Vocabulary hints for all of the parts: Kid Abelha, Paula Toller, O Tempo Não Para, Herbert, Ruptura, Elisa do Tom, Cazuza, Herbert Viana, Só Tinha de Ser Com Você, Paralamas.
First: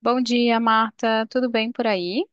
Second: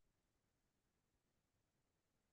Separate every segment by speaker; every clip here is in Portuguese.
Speaker 1: Bom dia, Marta. Tudo bem por aí?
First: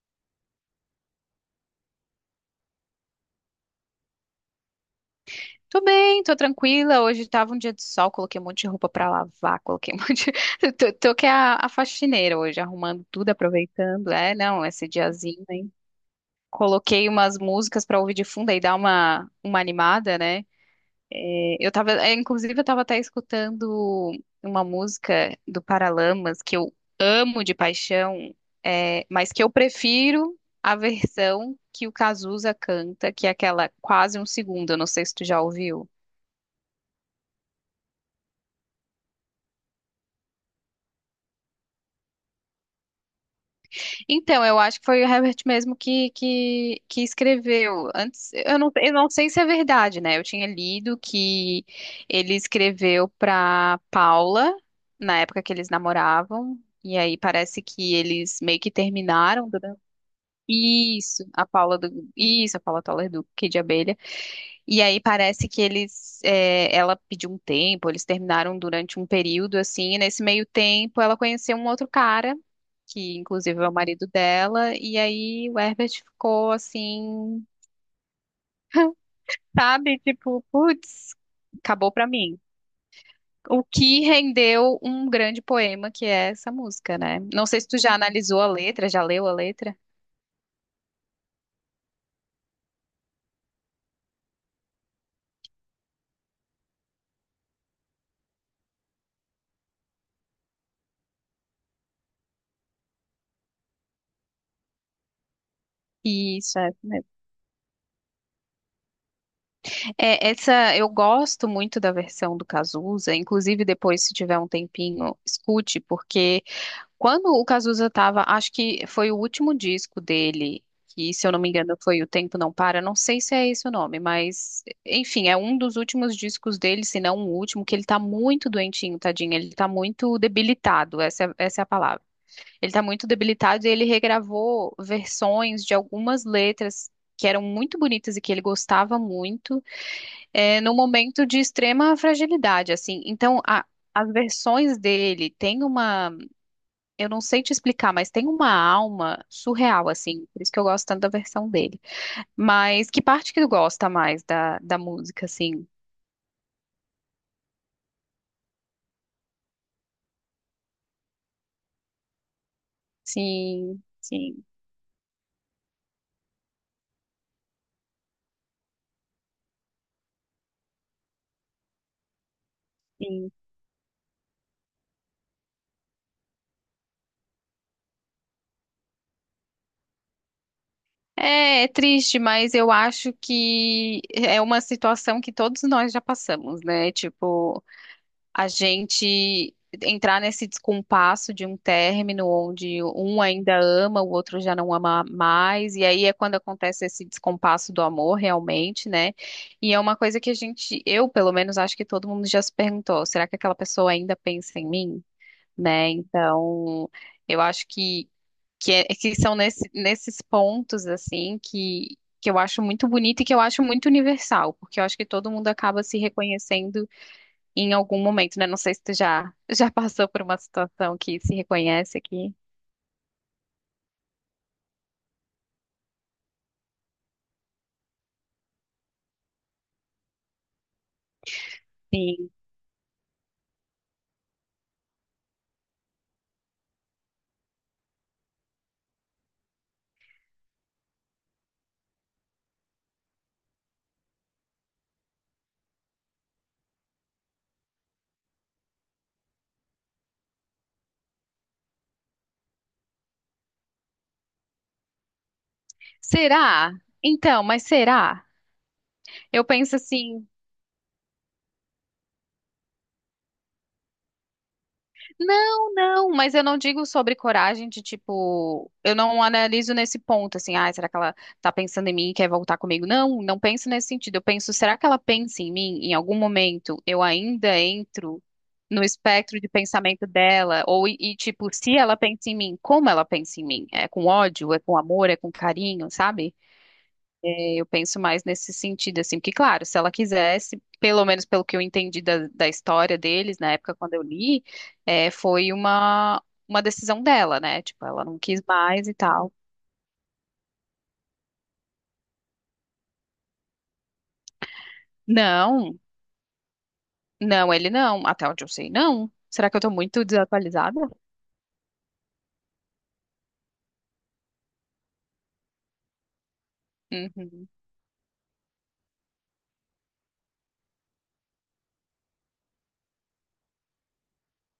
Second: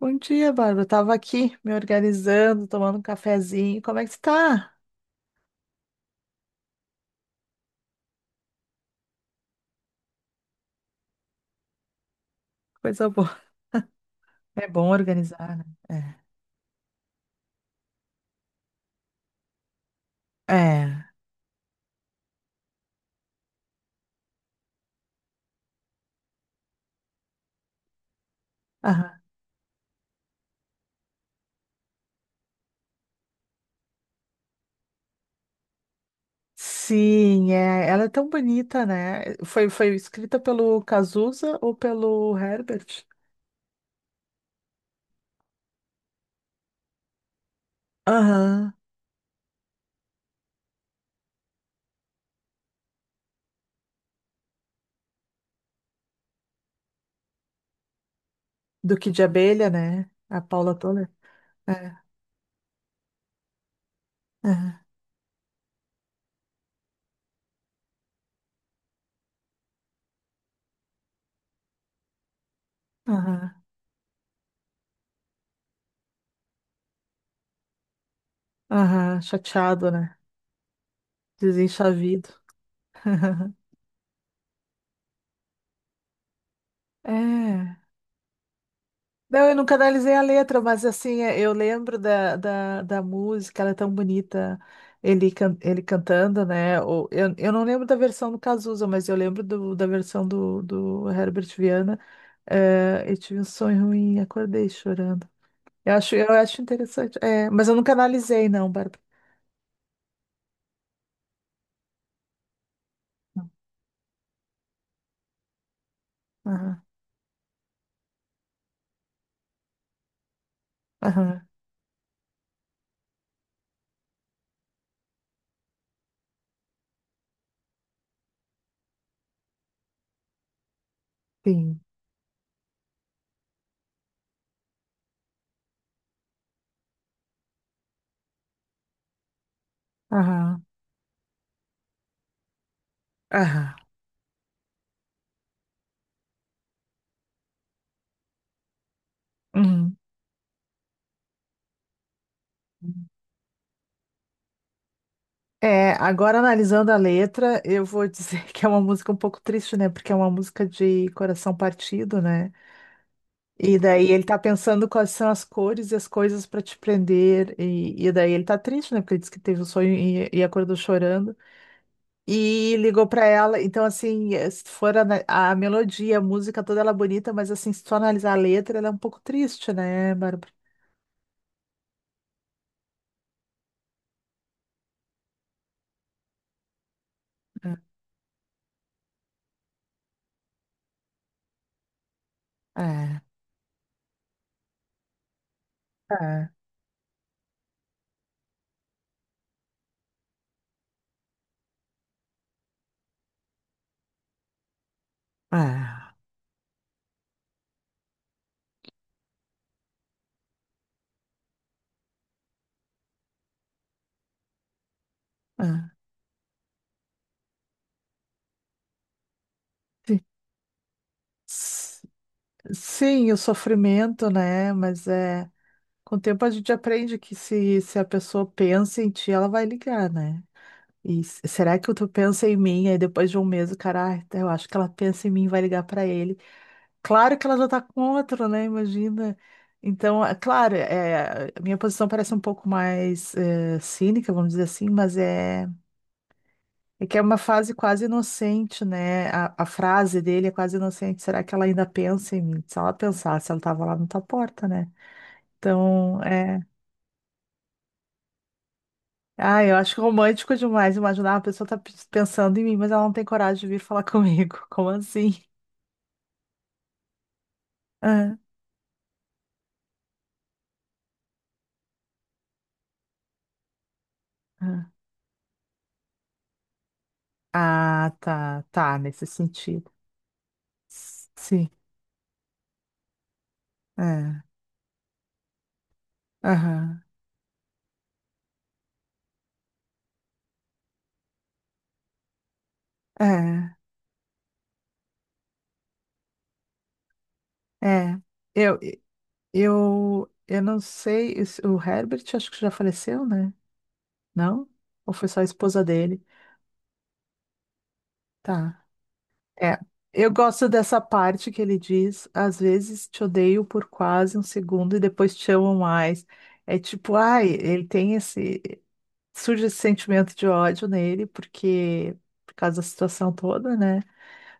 Speaker 2: Bom dia, Bárbara. Tava aqui me organizando, tomando um cafezinho. Como é que tu tá?
Speaker 1: Tô bem, tô tranquila. Hoje tava um dia de sol, coloquei um monte de roupa pra lavar, coloquei um monte de... Tô que é a faxineira hoje, arrumando
Speaker 2: Coisa
Speaker 1: tudo,
Speaker 2: boa.
Speaker 1: aproveitando. É, não,
Speaker 2: É bom
Speaker 1: esse diazinho,
Speaker 2: organizar, né?
Speaker 1: hein? Coloquei umas músicas pra ouvir de fundo e dar uma animada, né?
Speaker 2: É. É.
Speaker 1: Eu tava, inclusive, eu tava até escutando uma música do Paralamas que eu amo de paixão,
Speaker 2: Aham.
Speaker 1: mas que eu prefiro a versão que o Cazuza canta, que é aquela quase um segundo. Eu não sei se tu já ouviu.
Speaker 2: Sim, é. Ela é tão bonita, né? Foi escrita pelo Cazuza ou pelo Herbert?
Speaker 1: Então, eu acho que foi o Herbert mesmo que escreveu. Antes,
Speaker 2: Aham.
Speaker 1: eu não sei se é verdade, né? Eu tinha lido que ele escreveu para Paula na época que eles namoravam, e aí parece que eles meio que
Speaker 2: Duque de
Speaker 1: terminaram.
Speaker 2: Abelha, né? A Paula Toller.
Speaker 1: Isso,
Speaker 2: É.
Speaker 1: isso, a Paula Toller do Kid Abelha.
Speaker 2: Aham.
Speaker 1: E aí parece que eles, ela pediu um tempo, eles terminaram durante um período assim, e nesse meio tempo ela conheceu um outro cara, que
Speaker 2: Aham.
Speaker 1: inclusive é o marido dela, e aí o Herbert ficou assim,
Speaker 2: Aham. Chateado,
Speaker 1: sabe,
Speaker 2: né?
Speaker 1: tipo, putz, acabou pra
Speaker 2: Desenchavido.
Speaker 1: mim. O que rendeu um grande poema que é essa música, né? Não sei se tu
Speaker 2: É.
Speaker 1: já analisou a letra, já leu a
Speaker 2: Não, eu nunca
Speaker 1: letra?
Speaker 2: analisei a letra, mas assim, é, eu lembro da música, ela é tão bonita, ele cantando, né? Ou, eu não lembro da versão do Cazuza, mas eu lembro da versão do Herbert Viana. É, eu tive um sonho ruim, acordei chorando. Eu acho, eu
Speaker 1: Isso,
Speaker 2: acho
Speaker 1: é isso mesmo.
Speaker 2: interessante. É, mas eu nunca analisei, não, Bárbara.
Speaker 1: É, essa eu gosto muito da versão do Cazuza, inclusive depois, se tiver um tempinho, escute, porque
Speaker 2: Aham,
Speaker 1: quando o Cazuza estava, acho que foi o último disco dele, que se eu não
Speaker 2: aham,
Speaker 1: me engano foi O Tempo Não Para, não sei se é esse o nome, mas enfim, é um dos últimos discos dele, se não o último, que ele tá muito doentinho, tadinho, ele tá muito debilitado, essa é a
Speaker 2: sim.
Speaker 1: palavra. Ele tá muito debilitado e ele regravou versões de algumas letras que eram muito bonitas e que ele gostava muito,
Speaker 2: Aham,
Speaker 1: num momento de extrema fragilidade, assim.
Speaker 2: aham.
Speaker 1: As versões dele têm uma, eu não sei te explicar, mas tem uma alma surreal,
Speaker 2: Uhum.
Speaker 1: assim. Por isso que eu gosto tanto da versão dele. Mas que parte que tu gosta mais da música, assim?
Speaker 2: É, agora analisando a letra, eu vou dizer que é uma música um pouco triste, né? Porque é uma música de coração partido, né? E
Speaker 1: Sim,
Speaker 2: daí ele tá
Speaker 1: sim,
Speaker 2: pensando quais são as cores e as coisas para te prender. E daí ele tá triste, né? Porque ele disse que teve um sonho e acordou chorando. E ligou para
Speaker 1: sim.
Speaker 2: ela. Então, assim, se for melodia, a música toda ela é bonita, mas assim, se tu analisar a letra, ela é um pouco triste, né, Bárbara?
Speaker 1: É, é triste, mas eu acho que é uma situação que todos nós já passamos, né? Tipo,
Speaker 2: É,
Speaker 1: a gente entrar nesse descompasso de um término onde
Speaker 2: é,
Speaker 1: um ainda ama, o outro já não ama mais, e aí é quando
Speaker 2: é,
Speaker 1: acontece esse descompasso do amor realmente, né? E é uma coisa que a gente, eu pelo menos acho que todo mundo já se perguntou, será que aquela pessoa ainda pensa em mim? Né? Então, eu acho que são nesses pontos assim que eu acho muito bonito e que eu acho muito universal, porque eu acho que todo mundo acaba
Speaker 2: é.
Speaker 1: se reconhecendo em algum momento, né? Não sei se tu já, já passou por uma situação que se reconhece
Speaker 2: É.
Speaker 1: aqui.
Speaker 2: Sim, o sofrimento, né? Mas é, com o tempo a gente aprende que se a pessoa pensa em ti, ela vai ligar, né? E será que tu
Speaker 1: Sim.
Speaker 2: pensa em mim? Aí depois de um mês, o cara, eu acho que ela pensa em mim, vai ligar pra ele. Claro que ela já tá com outro, né? Imagina. Então, é claro, é, a minha posição parece um pouco mais cínica, vamos dizer assim, mas é. É que é uma fase quase inocente, né? A frase dele é quase inocente. Será que ela ainda pensa em mim? Se ela pensasse, ela estava lá na tua porta, né? Então, é.
Speaker 1: Será? Então, mas será? Eu
Speaker 2: Ah, eu
Speaker 1: penso
Speaker 2: acho
Speaker 1: assim.
Speaker 2: romântico demais imaginar a pessoa tá pensando em mim, mas ela não tem coragem de vir falar comigo. Como assim?
Speaker 1: Não, não, mas eu não digo sobre coragem de
Speaker 2: Ah,
Speaker 1: tipo, eu não analiso nesse ponto assim, ah, será que ela tá pensando em mim e quer voltar comigo? Não, não penso nesse sentido. Eu penso, será que
Speaker 2: ah.
Speaker 1: ela pensa em mim? Em algum momento eu ainda
Speaker 2: Ah,
Speaker 1: entro
Speaker 2: tá,
Speaker 1: no
Speaker 2: tá, nesse
Speaker 1: espectro de
Speaker 2: sentido.
Speaker 1: pensamento dela ou
Speaker 2: S-
Speaker 1: tipo,
Speaker 2: Sim,
Speaker 1: se ela pensa em mim, como ela pensa em mim? É com
Speaker 2: é.
Speaker 1: ódio, é com amor, é com carinho, sabe?
Speaker 2: Aham.
Speaker 1: Eu penso mais nesse sentido, assim, porque, claro, se ela quisesse, pelo menos pelo que eu entendi da história deles, na
Speaker 2: É,
Speaker 1: época quando eu li, foi uma decisão dela, né? Tipo, ela não
Speaker 2: é.
Speaker 1: quis
Speaker 2: Eu,
Speaker 1: mais e tal.
Speaker 2: eu não sei, o Herbert acho que já faleceu, né? Não? Ou foi só a
Speaker 1: Não,
Speaker 2: esposa dele?
Speaker 1: não, ele não, até onde eu sei,
Speaker 2: Tá.
Speaker 1: não. Será que eu tô
Speaker 2: É.
Speaker 1: muito
Speaker 2: Eu gosto
Speaker 1: desatualizada?
Speaker 2: dessa parte que ele diz: às vezes te odeio por quase um segundo e depois te amo mais. É tipo,
Speaker 1: Uhum.
Speaker 2: ai, ele tem esse. Surge esse sentimento de ódio nele, porque. Por causa da situação toda, né?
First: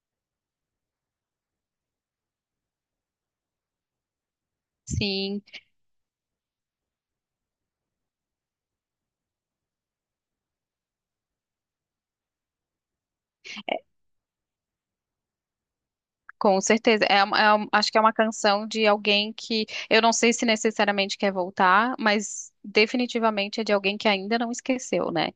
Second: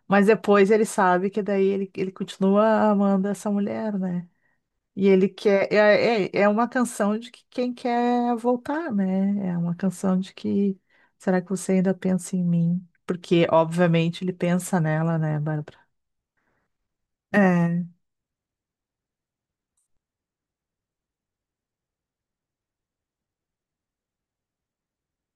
Speaker 2: Mas depois ele sabe que daí ele continua amando essa mulher, né? E ele
Speaker 1: Sim.
Speaker 2: quer. É uma canção de que quem quer voltar, né? É uma canção de que. Será que você ainda pensa em mim? Porque, obviamente, ele pensa nela, né, Bárbara?
Speaker 1: Com certeza.
Speaker 2: É,
Speaker 1: Acho que é uma canção de alguém que eu não sei se necessariamente quer voltar, mas definitivamente é de alguém que ainda não esqueceu, né?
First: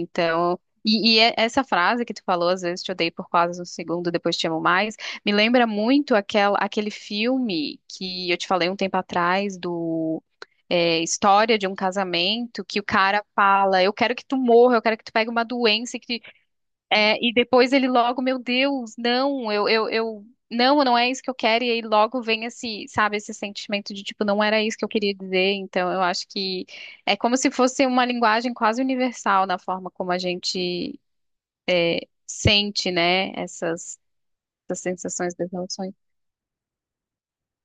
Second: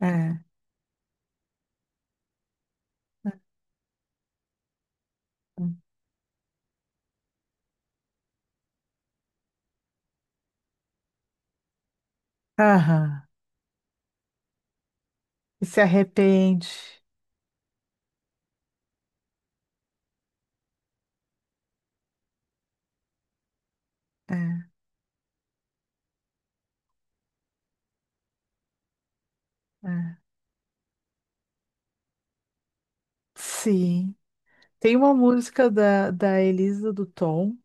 Speaker 2: é.
Speaker 1: e é- essa frase que tu falou, às vezes te odeio por quase um segundo, depois te amo mais, me lembra muito aquela, aquele filme que eu te falei um tempo atrás do. É, história de um casamento que o
Speaker 2: Aham.
Speaker 1: cara fala, eu quero que tu morra, eu quero que tu pegue uma
Speaker 2: E se
Speaker 1: doença e que
Speaker 2: arrepende.
Speaker 1: é, e depois ele logo, meu Deus, não, eu, não, não é isso que eu quero. E aí logo vem esse, sabe, esse sentimento de tipo, não era
Speaker 2: É,
Speaker 1: isso que eu queria dizer. Então eu acho que é como se fosse uma linguagem quase universal na forma como
Speaker 2: é.
Speaker 1: a gente é, sente, né, essas,
Speaker 2: Sim.
Speaker 1: essas
Speaker 2: Tem uma
Speaker 1: sensações das
Speaker 2: música
Speaker 1: emoções.
Speaker 2: da Elisa do Tom.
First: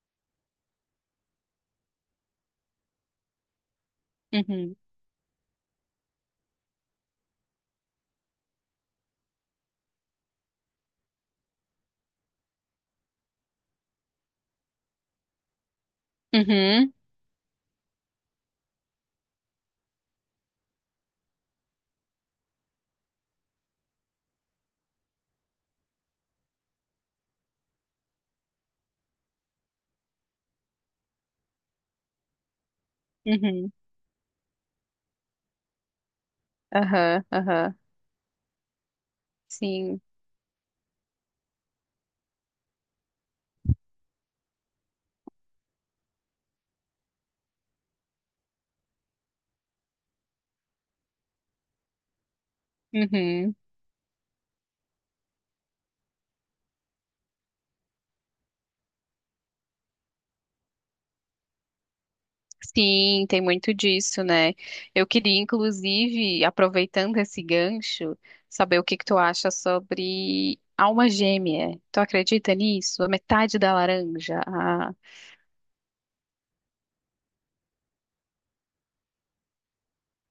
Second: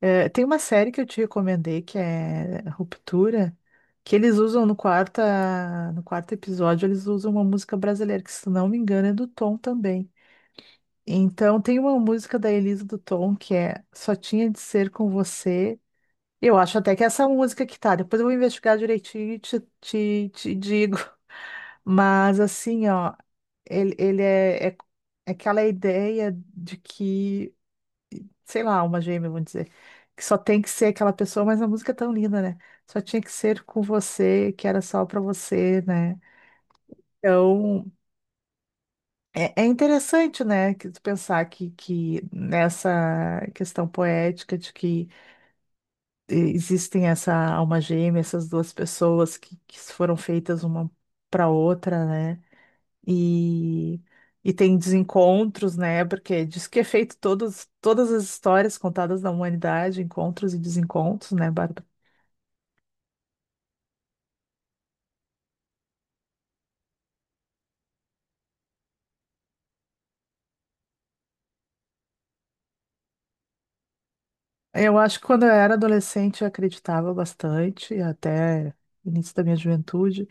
Speaker 2: É, tem uma série que eu te recomendei que é Ruptura, que eles usam
Speaker 1: Uhum,
Speaker 2: no quarto episódio, eles usam uma música brasileira, que se não me engano é do Tom também. Então tem uma música da Elisa do Tom que é Só Tinha de Ser Com Você. Eu acho
Speaker 1: uhum,
Speaker 2: até que é essa música que tá, depois eu vou investigar direitinho e te digo. Mas assim, ó, ele é, é aquela ideia de que sei lá, alma gêmea, vamos dizer, que só tem que ser aquela pessoa, mas a música é tão linda, né? Só tinha que ser
Speaker 1: uhum,
Speaker 2: com você, que era só pra você, né?
Speaker 1: aham, aham,
Speaker 2: Então, é
Speaker 1: sim,
Speaker 2: interessante, né, que tu pensar que nessa questão poética de que existem essa alma gêmea, essas duas pessoas que foram feitas uma para outra, né?
Speaker 1: uhum.
Speaker 2: E, e tem desencontros, né? Porque diz que é feito todas as histórias contadas da humanidade, encontros e desencontros, né, Bárbara?
Speaker 1: Sim, tem muito disso, né? Eu queria, inclusive, aproveitando esse gancho, saber o que que tu acha sobre alma gêmea. Tu acredita nisso? A metade da laranja. A-
Speaker 2: Eu acho que quando eu era adolescente eu acreditava bastante, até o início da minha juventude,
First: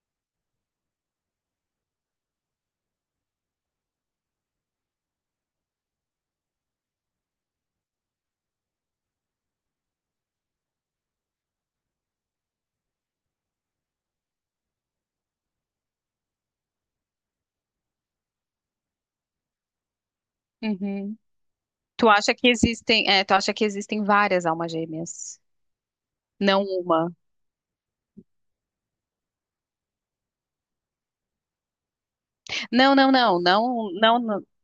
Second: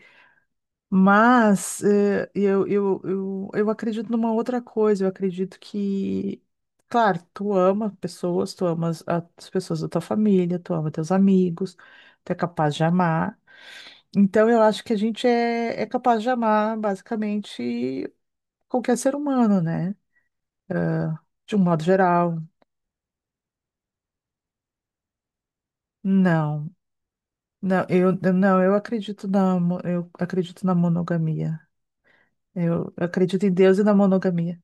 Speaker 2: mas eu acredito numa outra coisa, eu acredito que, claro, tu ama pessoas, tu amas as pessoas da tua família, tu ama teus amigos, tu é capaz de amar. Então, eu acho que a gente é capaz de amar basicamente qualquer ser humano, né?
Speaker 1: uhum.
Speaker 2: De um modo
Speaker 1: Tu acha
Speaker 2: geral.
Speaker 1: que existem, tu acha que existem várias almas gêmeas? Não
Speaker 2: Não,
Speaker 1: uma.
Speaker 2: não, não, eu acredito na monogamia. Eu
Speaker 1: Não, não, não,
Speaker 2: acredito em Deus e
Speaker 1: não,
Speaker 2: na
Speaker 1: não, não,
Speaker 2: monogamia.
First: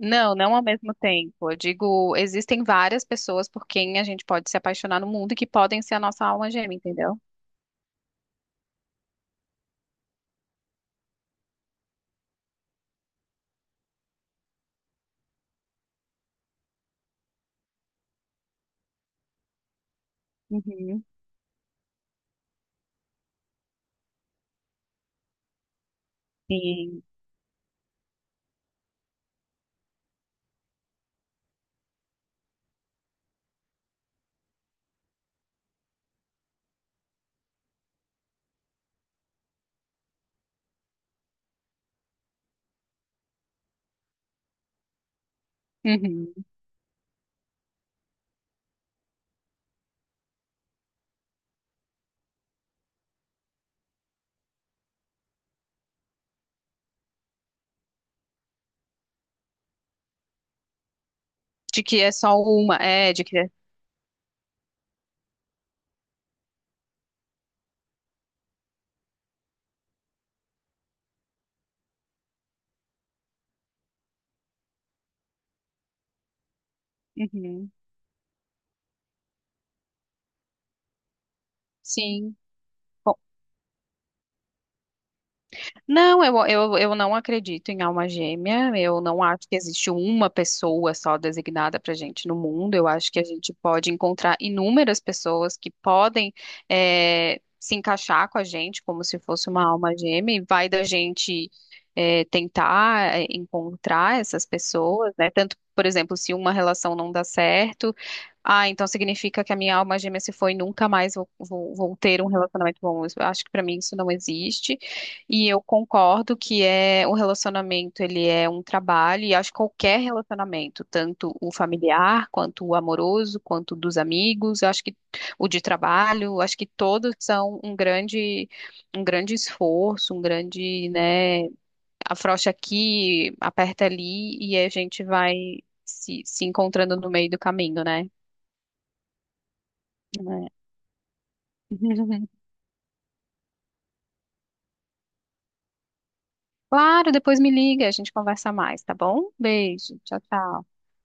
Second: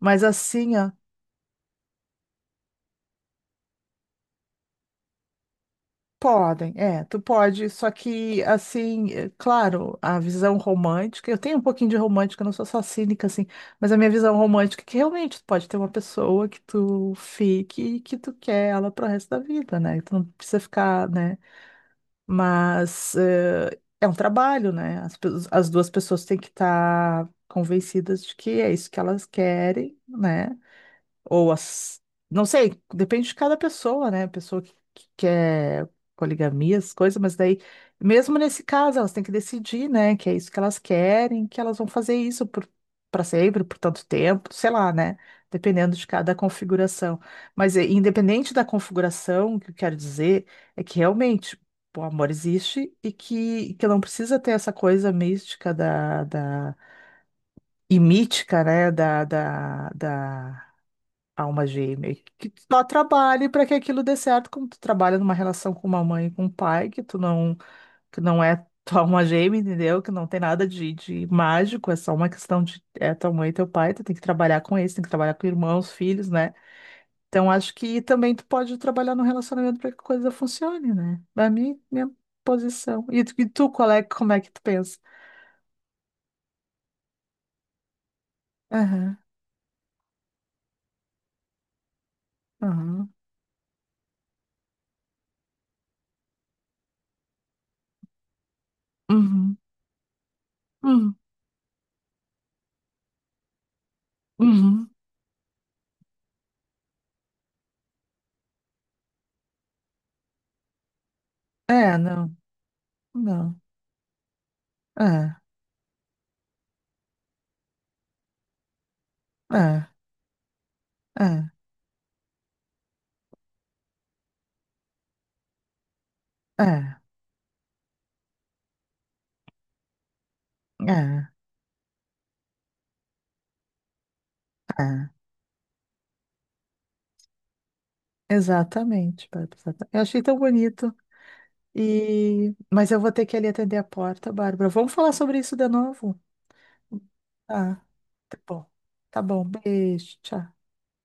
Speaker 2: Mas
Speaker 1: não ao
Speaker 2: assim, ó.
Speaker 1: mesmo tempo. Eu digo, existem várias pessoas por quem a gente pode se apaixonar no mundo e que podem ser a nossa alma
Speaker 2: Podem,
Speaker 1: gêmea,
Speaker 2: é, tu
Speaker 1: entendeu?
Speaker 2: pode, só que assim, é, claro, a visão romântica, eu tenho um pouquinho de romântica, eu não sou só cínica assim, mas a minha visão romântica é que realmente tu pode ter uma pessoa que tu fique e que tu quer ela pro resto da vida, né? Tu não precisa
Speaker 1: Uhum.
Speaker 2: ficar, né? Mas é, um trabalho, né? As duas pessoas têm que
Speaker 1: Sim.
Speaker 2: estar convencidas de que é isso que elas querem, né? Ou as. Não sei, depende de cada pessoa, né? Pessoa que quer poligamia, as coisas, mas daí, mesmo nesse caso, elas têm que decidir, né? Que é isso que elas querem, que elas vão fazer isso por, para sempre, por tanto tempo, sei lá, né? Dependendo de cada
Speaker 1: Uhum.
Speaker 2: configuração. Mas independente da configuração, o que eu quero dizer é que realmente o amor existe e que não precisa ter essa coisa mística e mítica, né? Da alma
Speaker 1: De que é
Speaker 2: gêmea,
Speaker 1: só
Speaker 2: que tu
Speaker 1: uma,
Speaker 2: só
Speaker 1: é, de que é.
Speaker 2: trabalhe para que aquilo dê certo, como tu trabalha numa relação com uma mãe e com um pai, que tu não, que não é tua alma gêmea, entendeu? Que não tem nada de mágico, é só uma questão de é tua mãe e teu pai, tu tem que trabalhar com eles, tem que trabalhar com irmãos, filhos, né? Então
Speaker 1: Uhum,
Speaker 2: acho que também tu pode trabalhar no relacionamento para que a coisa funcione, né? Pra mim, minha
Speaker 1: sim.
Speaker 2: posição.
Speaker 1: Bom,
Speaker 2: E tu, qual é, como é que tu pensa?
Speaker 1: não, eu não acredito em alma gêmea. Eu
Speaker 2: Aham,
Speaker 1: não acho que existe uma pessoa só designada para gente no mundo. Eu acho
Speaker 2: aham,
Speaker 1: que a gente pode encontrar inúmeras pessoas que podem se encaixar com a gente como se fosse
Speaker 2: uhum,
Speaker 1: uma alma gêmea, e vai da
Speaker 2: uhum,
Speaker 1: gente tentar encontrar essas
Speaker 2: uhum.
Speaker 1: pessoas, né? Tanto, por exemplo, se uma relação não dá certo. Ah, então significa que a minha alma gêmea se foi, e nunca mais
Speaker 2: É,
Speaker 1: vou ter um
Speaker 2: não,
Speaker 1: relacionamento bom. Eu acho que
Speaker 2: não,
Speaker 1: pra mim isso não existe.
Speaker 2: é,
Speaker 1: E eu concordo que é o relacionamento, ele é um trabalho, e acho que
Speaker 2: é,
Speaker 1: qualquer relacionamento, tanto
Speaker 2: é.
Speaker 1: o familiar, quanto o amoroso, quanto o dos amigos, eu acho que o de trabalho, eu acho que
Speaker 2: É,
Speaker 1: todos são um grande esforço, um grande,
Speaker 2: é,
Speaker 1: né, afrouxa aqui, aperta ali, e a gente
Speaker 2: é.
Speaker 1: vai se encontrando no meio do caminho, né?
Speaker 2: Exatamente, Bárbara. Eu achei tão bonito. E... Mas eu vou ter que ali atender a porta, Bárbara. Vamos falar sobre isso de novo?
Speaker 1: Claro, depois me
Speaker 2: Tá,
Speaker 1: liga, a gente
Speaker 2: tá
Speaker 1: conversa
Speaker 2: bom.
Speaker 1: mais, tá
Speaker 2: Tá
Speaker 1: bom?
Speaker 2: bom,
Speaker 1: Beijo,
Speaker 2: beijo,
Speaker 1: tchau,
Speaker 2: tchau.
Speaker 1: tchau.